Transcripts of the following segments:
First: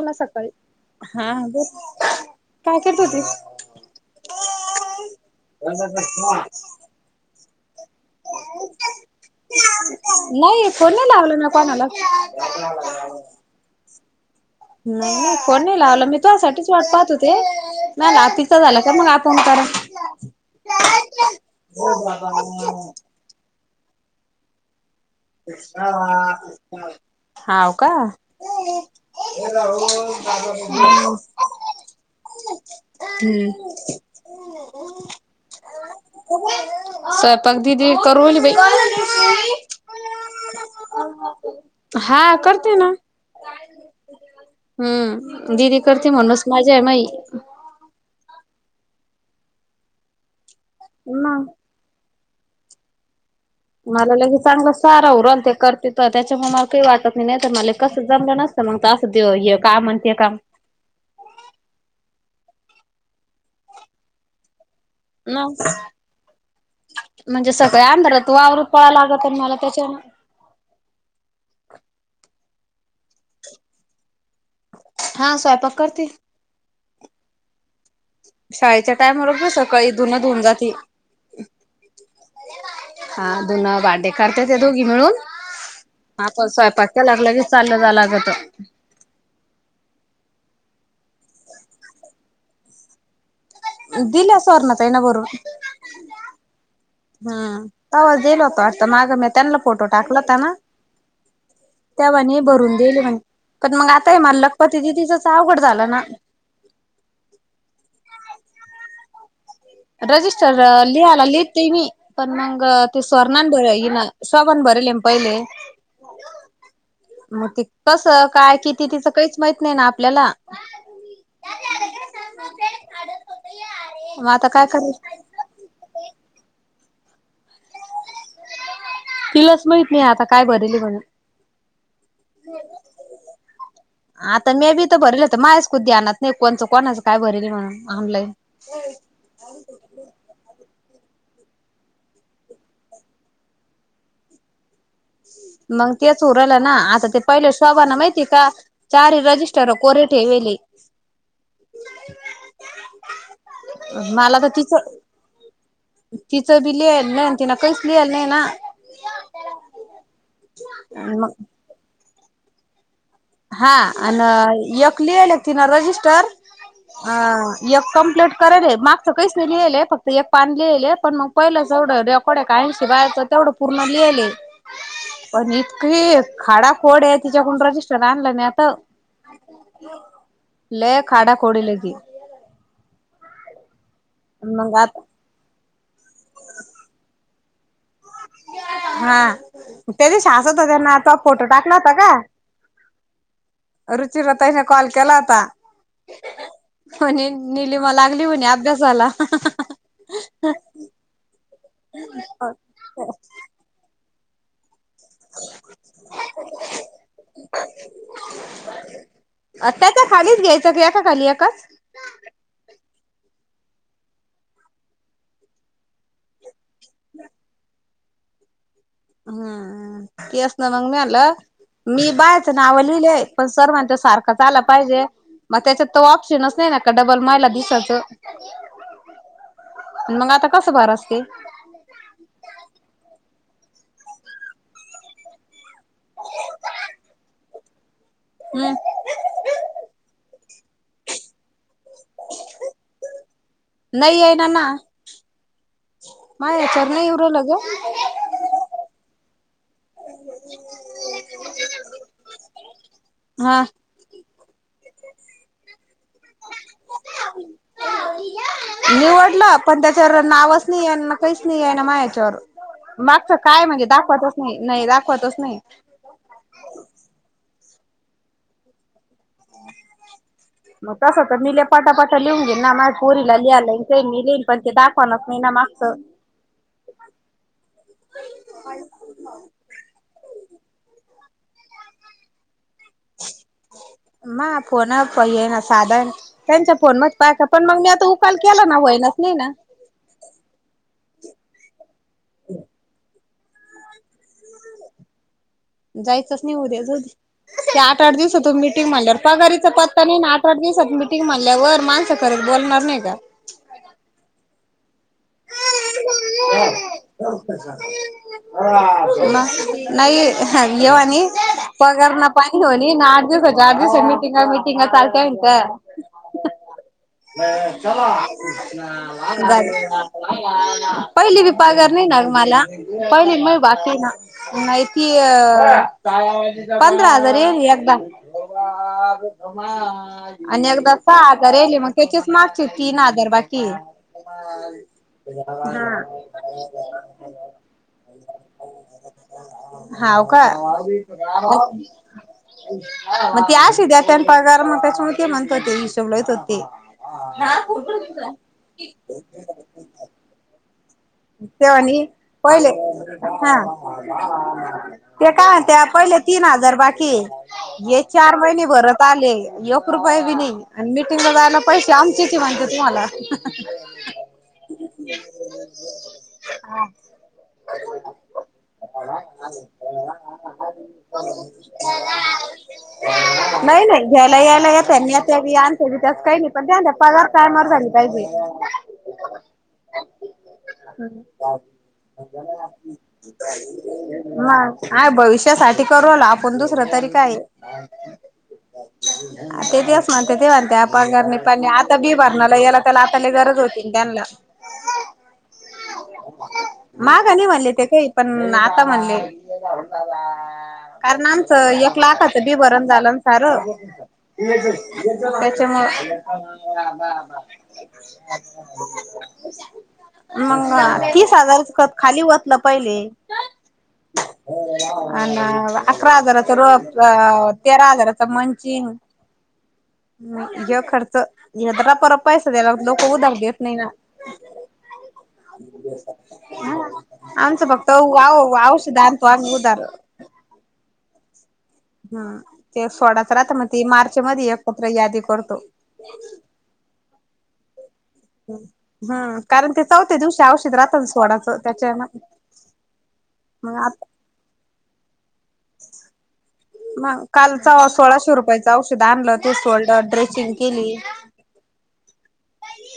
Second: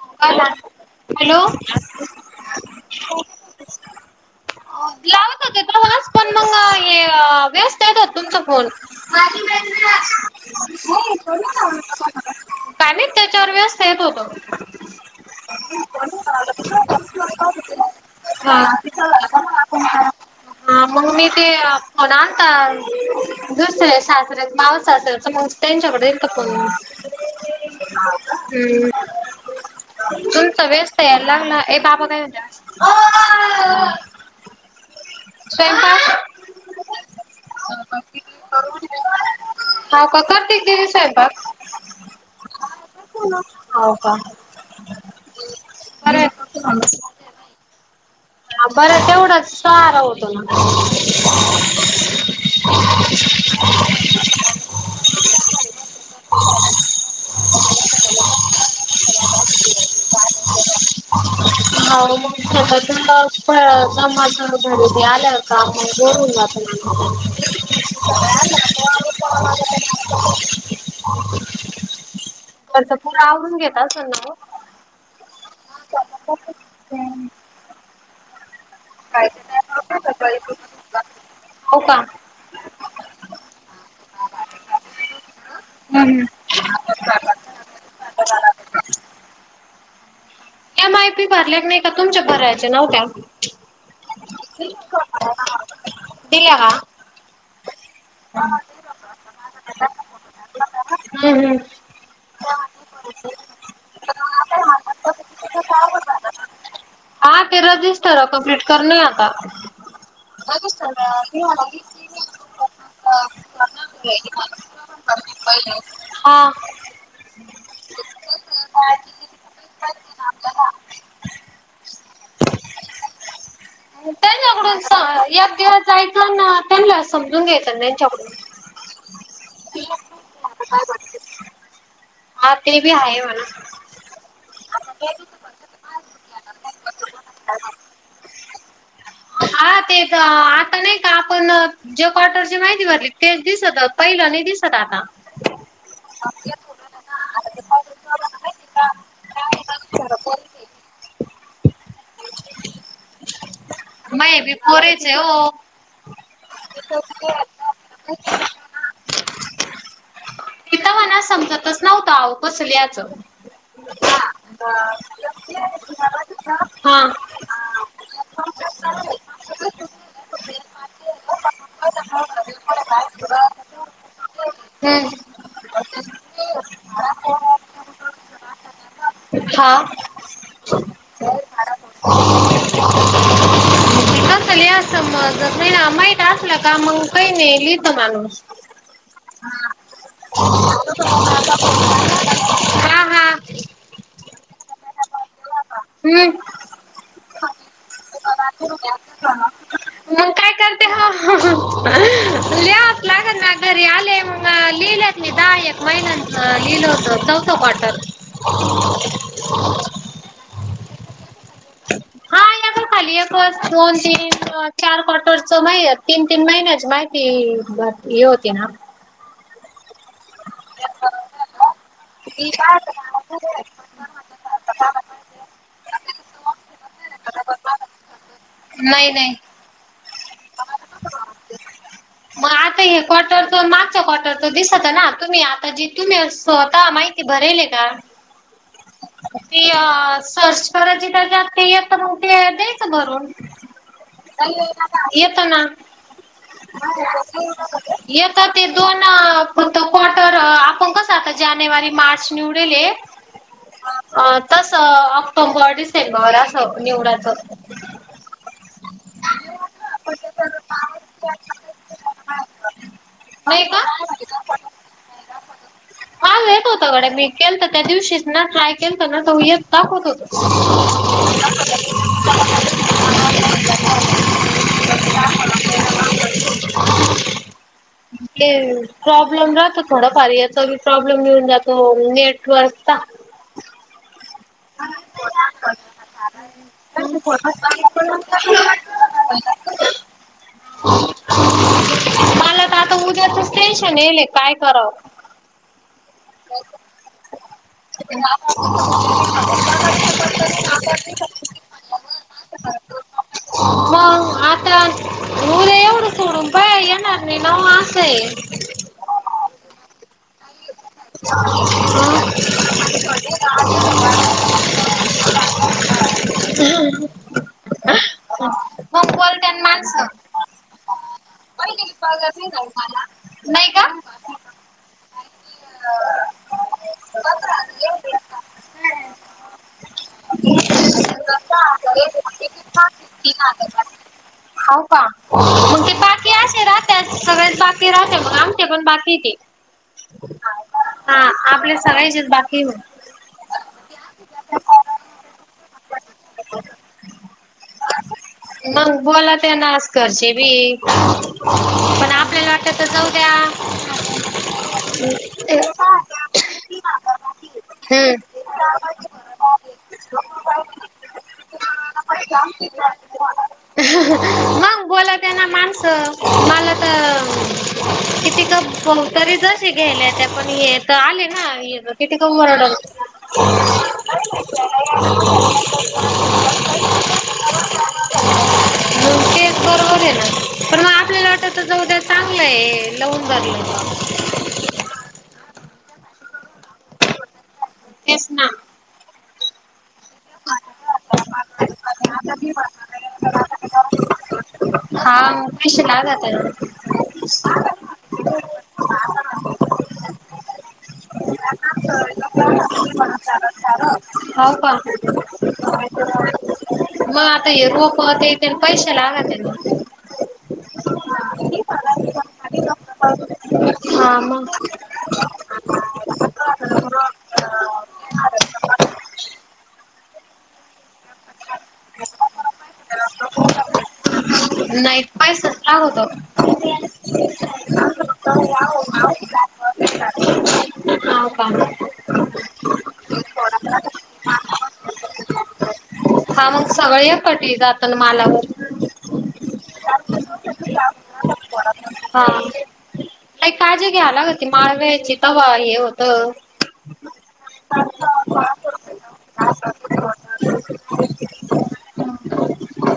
मला सकाळी हा हॅलो बर काय करतो होती. वला वास पण [unintelligible] तुमचा फो नाही फोन नाही लावला ना कोणाला. आणि त्याच्यावर व्यवस्थ येत होत. नाही नाही फोन नाही लावलं मी तुझसाठीच वाट पाहत होते नाही तिथं झालं का मग आपण करा. हा मग मी ते फोन आणत. दुसर शासत मा मग त्यांच्याकडे येल तर पण हम्म. हे राहुल तुमच व्यस्त याला लाग ना ए बाबा काय हो जा. [unintelligible] स पगदीदी करू बाई. हाव का करते दिदी स्वयंपाक? हा करते ना. हाव का हम्म दिदी करते बरं आहे. म्हण बस माझा आहे म हा बरं तेवढंच सारा होतो नाला. हना. ह. मला लगे चांगलं सारा उरल ते करते तर त्याच्यामुळे मला काही वाटत नाही नाहीत मला कसं जमलं नसत. मग असं ते काय म्हणते का? ह मग फळ का माझ [unintelligible] [inaudible] आल्या न का बरून म्हणजे [inaudible] त्याच्या ना. तर तर पूर् आवडरून घेत असल ना ओ. हा स्वयंपाक करते. हम्. शाळेच्या टाइमावर सकाळी धुन सकाळी धुन जाते. हो का? हम्म हा धुन भांडे करत्यात ते दोघी मिळून हम्म. हा पण स्वयंपाक झाला कालगीच चाललं जाय लागत. [unintelligible] ए माय पी भरले नाही का तुमच्या भरायच्या नव्हत्या. दिल्या सुवर्णा ताईन दिल्या का? हम् तवाच दिल होत वाटत माग मी त्यांना फोटो टाकला होताना हम्म हम्म. त्यावा नाई भरून दिली म्हण पण मग आताय मला लखपती दिदीचच. अवघड झालं ना हा ते रजिस्टर कमप्लीट करून येऊ काय? रजिस्टर लिहाला लिहिते मी पण मंग ते सरनान भराय यिना सवण भरले न पहिले. हा मग ते कस काय किती तिचं काहीच माहित नाही ना आपल्याला. [unintelligible] यक दिवस जायच आन त्यांना समजून घ्यायच. चप तिलाच [inaudible] माहित नाही आता काय भरेली म्हणून हा ते बी आहे म्हना. भरल होत मायाच खुद ध्यानात नाही कोणचं कोणाचं काय भरेल म्हणून आनलय. हा ते तर. नाही का आपण जे क्वाटर ची माहिती भरली तेच दिसत पहिलं नाही दिसत आता. मग तेच उरलं ना आता ते पहिले शोबांन माहितीय का चारी रजिस्टर कोरे. ठेवीले. मला मये त बी तिचं. पोरेच आहे हो. तिचं बी लिहायला नाही तिन काहीच लिहाला नाही ना. तिथ म्हणा मग समजतच नव्हत आवो कस लिहाच. हा आणि यक लियले तिन रजिस्टर. हा. अ एक कमप्लीट करेल ए मागच काहीच नाही लिहिलं आहे फक्त एक पान लिहिलेय पण मग पहिलंच. जवढं रेकोड् एका हीऐंशी बायाच तेवढं पूर्ण लिहलय. हम्म. पण इतकीे खाडा खोड आहे तिच्याकडून रजिस्टर आणलं नाही आता. हा. लय खाडाखोड ए लगी. कस मग लिहायच आता समज नाही ना माहीित असलं का मग काही नाही लिहित माणूस. हा त्याचे साहासात हजार ना आता फोटो टाकला होता का. हा हा. रुचीरा ताईने कॉल केला होता. हम्म म्हणे निलिमा लागली म्हणे अभ्यासाला. मग काय करते हो हम ह. ह. आले म लिहिलेत मी दहा एक महिलांचं लिहिल होत चौथं क्वाटर. त्याच्या खालीच घ्यायचं का एका खाली यकच. हा या ग खाली यकच दोन तीन चार चार क्वाटरच माहि तीन तीन महिन्याच. माहिती ह हे होती ना. हा केस ना मी म्हनल. मी बायाच नाव लिहिलेय पण सर म्हणतात सारखंच आलं पाहिजे. मग त्याच्यात त ऑप्शनच नाही ना का डबल महिलाला दिसायचं. नाई नाई. मग आता कसं भार असतील.. मग आज.. आता हे काउटर्सचं तो मागच्या काउटर्सचं दिसत आहे ना. तुम्ही आता जी तुम्ही स्वतः माहिती भरेल. चार. हम्म ती अ-सर्च करायची. त्याच्यात ते य तर मग ते द्यायच भरून. नाही आहे ना ना अ-येतो ना. माझ्या याच्यावर नाही येऊ राहिलं ग येतं ते दोन. फक्त काऊटर्स आपण कसं आता जानेवारी मार्च निवडलेल. हा.. तस ऑक्टोबर डिसेंबर असं निवडच. निवडलं. पण त्याच्यावर नावच नाहीये ना. काहीच नाहिये ना. मग याच्यावर- मागच काय नाही म्हणजे दाखवतच नाही. नाही दाखवतच नाही. माझं येत होत गड्या. मी केल तर त्या दिवशी ना ट्राय केल. ना [unintelligible] तापत होत मग तसं तर मी लय पटापटा लिहून घेईन ना माझ्या पोरीला लिहायला येईन [inaudible] मी ते [unintelligible] दाखवेना [unintelligible] मागचं. ते प्रॉब्लेम राहतो थोडा फार याची बी प्रॉब्लेम घेऊन जातो नेटवर्क. ता. मा फोना व फोन येना साधयेना त्यांच्या फोन मच पाय सं पण मग मी आता उकाल केला ना होईना. इ ना. [unintelligible] मला तर आता उद्याचच टेनशन येले काय कराव? जायचंच नइ उद्या. ते आठ-आठ दिवसाच मीटिंग म्हणल्यावर पगारीचा पत्ता नाहीना. आठ-आठ दिवस मीटिंग मानल्यावर माणसं खरत बोलणार नाही का. हो आ. उरे येवढं आहे. नाही [inaudible] ह ये आणि पगार ना पाणी ह्यो आणि ना आठ दिवस आठ दिवस मिटिंगा मिटिंगा चालते. हा. [inaudible] ह चल [inaudible] पहिली बी पगार नाही ना गं मला पहिली म वाकीय ना माहिती. पंधरा हजार येल एकदा. आणि एकदा सहा हजार याली मग त्याचीच मागची तीन हजार बाकी. ह च हा. बाकी राहते मग आमचे पण बाकीय ते. हाव [inaudible] हा आपले सगळ्याचेच बाकी मग. मग ती आशी देत्यात पगार मग त्याच्या म ते म्हणत हिशो यतच ते. [inaudible] कशी भी. तेव्हानी पहिले जाऊ द्या हा ते. काय त्या हम्म पहिल्या तीन हजार बाकीये ये चार महिने भरत आले योक रुपये बी नइ आणि मिटिंगला जायला पैसे आमचेच हे तुम्हाला. मग बोला त्यांना मग. तर मला तर कितीतर बतरी जसे घ्यायले त्या. पण हे तर आले ना कि वरडलं. आणते त्यास काही नाही पण ते आण पगार टायमर झाली पाहिजे. तेच बरोबर आहे ना. पण मग आपल्याला वाटत जाऊ द्या चांगलं आहे लवून भरलं मय ब [inaudible] भविष्यासाठी करवला आपण दुसरं तरी काय? तेच ना ते म्हणते ते म्हणते आपणर नाही पणणी आता बी भरणार याला त्याला आताला गरज होती त्यांनला हा. पैसे लागत आहे मागा नाही म्हणले ते काही, पण आता म्हणले. कारण आमचं य लाखात बी भरणं झालं ना सारं, हो का त्याच्यामु मग आता हे रोपं ये ते पैशे लागतेत. मंग तीस हजारच ख खाली ओतलं पहिले हा मग अ ना अकरा हजाराचं रोप अ तेरा हजाराचं मंचिंग नाही ज खर्च ये जरा पर पैसा द्यायला लोक उदक देत नाही ना. नाही पैसाच लागतो. आमच फक्त औ औषध आनतो आम्ही उधार. ह [unintelligible] हम ते सोडाच राहत मग ती मार्च मध्ये एकत्र यादी करतो. हा मग सगळे खटी जात ना. हम कारण ते चौथ्या दिवशी औषध राहतात सोडाच. त्याच्या ना. हा काही काळजी घ्यायलाग होती माळव्याची तव हे होत. मग कालच सोळाशे रुपयाचं औषध आणलं. शोल्डर ड्रेसिंग केली.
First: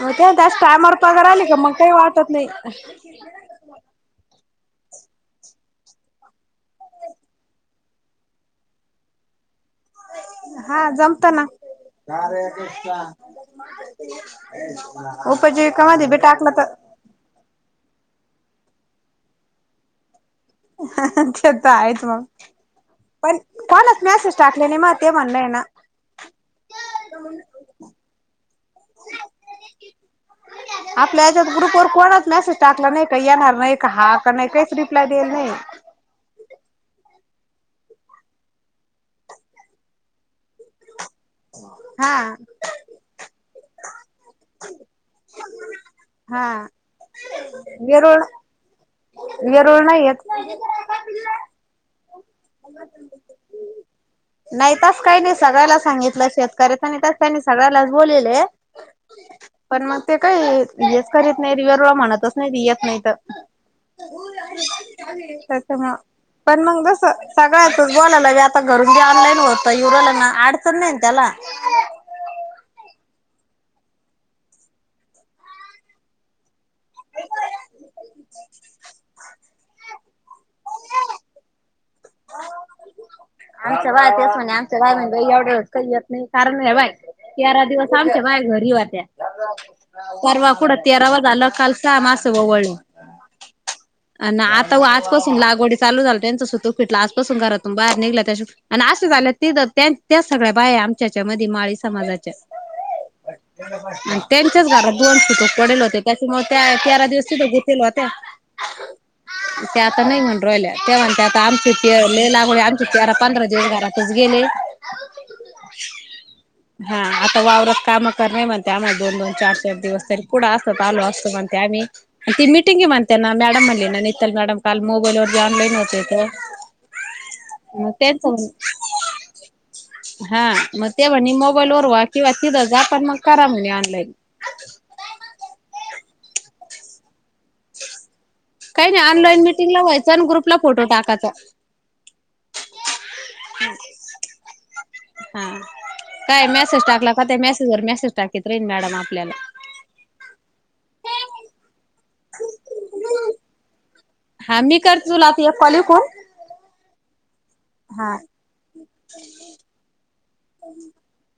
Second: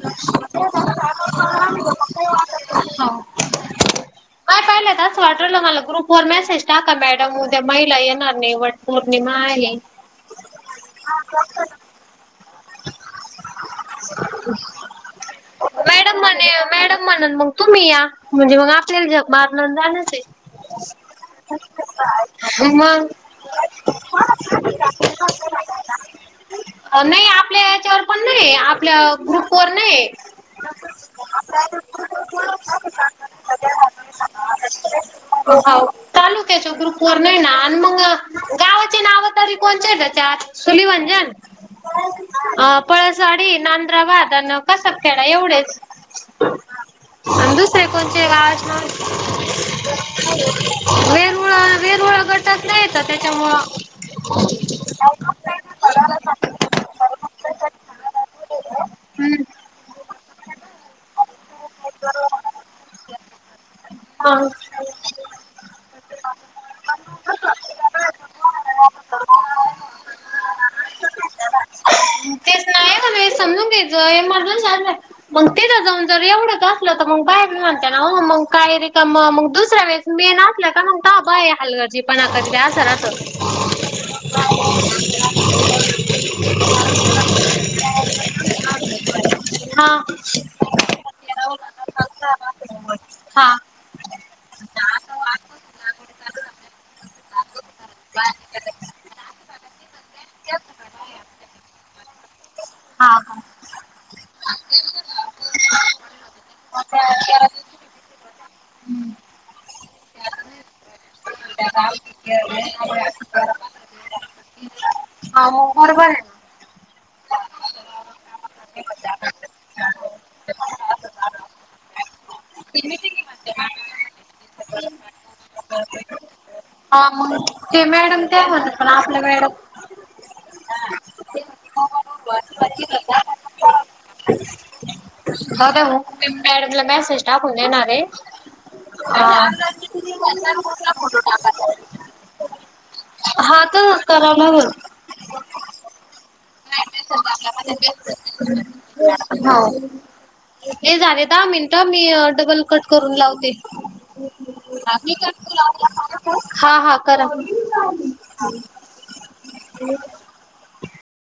हो ते त्याच टायमर पगार आले की मग काही वाटत नाही. हो. [inaudible] तर असं वाटलं मला ग्रुप वर मेसेज टाका मॅडम उद्या महिला येणार नाही वट पौर्णिमा आहे. ह [unintelligible] हा जमत ना. उपजे [inaudible] मॅडम म्हणे मॅडम म्हणून मग तुम्ही या म्हणजे मग आपल्याला झग मारन अन जाणंच आहे. ते तर आहेच मग. माग. पण कालच मॅसेज टाकले नाही मा ते म्हणणय ना. नाही आपल्या हच्यावर पण नाही. आपल्या ग्रुप वर नाही. आपल्या ग्रुप वर को मेसेज टाकला नाही का येणार नाही का ह नाही काहीच रिप्लाय देल नाही. हो तालुक्याच्या ग्रुप नाही ना मग गावाची नाव तरी कोनचे आहे ग त्यात. हा पळसवाडी, नांद्राबाद अन कसारखेडा एवढेच. हा आणि दुसरे वेरूळ, कोणचे गावाचे नाव वेरुळ नाही येत. गट च नाही तर त्याच्या मुळे नाही तस काही नाही सगळ्यालाच सांगितलं शेतकऱ्याच आणि त्यांनी सगळ्यालाच बोललेले आहे. हम्म. पण मग ते काही हेच करीत नाही रियराळ म्हणतच नाही येत नाही तर. हा प्रथ ना [unintelligible] पण मग जस सगळ्यातच बोलायला आता घरून घे ऑनलाईन होत युराहला ना अडचण नाही त्या चला. तेच नाय म्ह समजून घ्याचं येमर झंशी मग तेथ जाऊन जर एवढंच असलं तर मग बाहेर म्हते ना. मग काय रिकम मग दुसऱ्या वेळेस मेन असल्या की मग तवा बाया हलगर्जी पणा करता अस राहत. आमच बाय तेच म्हणे आमच बाया म्हण एवढं काही यत नाही कारण हे पाय तेरा दिवस आमच्या बाय घरी होत्या हा परवा कुठं तेरावा झालं काल सहा मासं ओवळली. हा. आता आजपासून लागवडी चालू झाल त्यांचं सुतूक फिटलं आजपासून घरातून बाहेर निघला. आणि असं झालय तिथे त्याच सगळ्या बाया आमच्या याच्या मधी माळी समाजाच्या. हा त्यांच्याच घरात दोन सुतक पडेल होते त्याच्या मुळे त्या तेरा दिवस तिथे गुतेल होत्या. ते [unintelligible] ते आता नाही म्हणुण राहिल्या तेव्हाण ते आता आमची ते लय लागवड आमची. तेरा, पंधरा दिवस घरातच गेले. अ मग बरोबर आहे ना. हा आता वावरात काम कर नाही म्हणते आम्हा दोन दोन चार चार दिवस तरी कुठ असत आलो असतो म्हणते आम्ही. ती मिटिंगे म्हणते ना मॅडम म्हटल्या नितल मॅडम काल मोबाईल वर ऑनलाईन होते. हा म्हून ते मग मॅडम ते त्यांच म्हत पण आपलं मॅडम. हा मग ते म्हणे मोबाईल वरव्हा किंवा तिथं जापण मग करा म्हणे ऑनलाईन. हो मॅडला मेसेज टाकून येणारे. काही नाही ह ऑनलाईन मिटिंगला व्हायचं आणि ग्रुपला फोटो टाकायचा टाका. हा तर करण हा काय मॅसेज टाकला म मेसेज वर मेसेज टाकीत रेन मॅडम आपल्याला. हो हे झाले दहा मिनटं मी डबल कट करून लावते हा मी करते तुला आता एक कॉल इकून हा हा. करा. हा.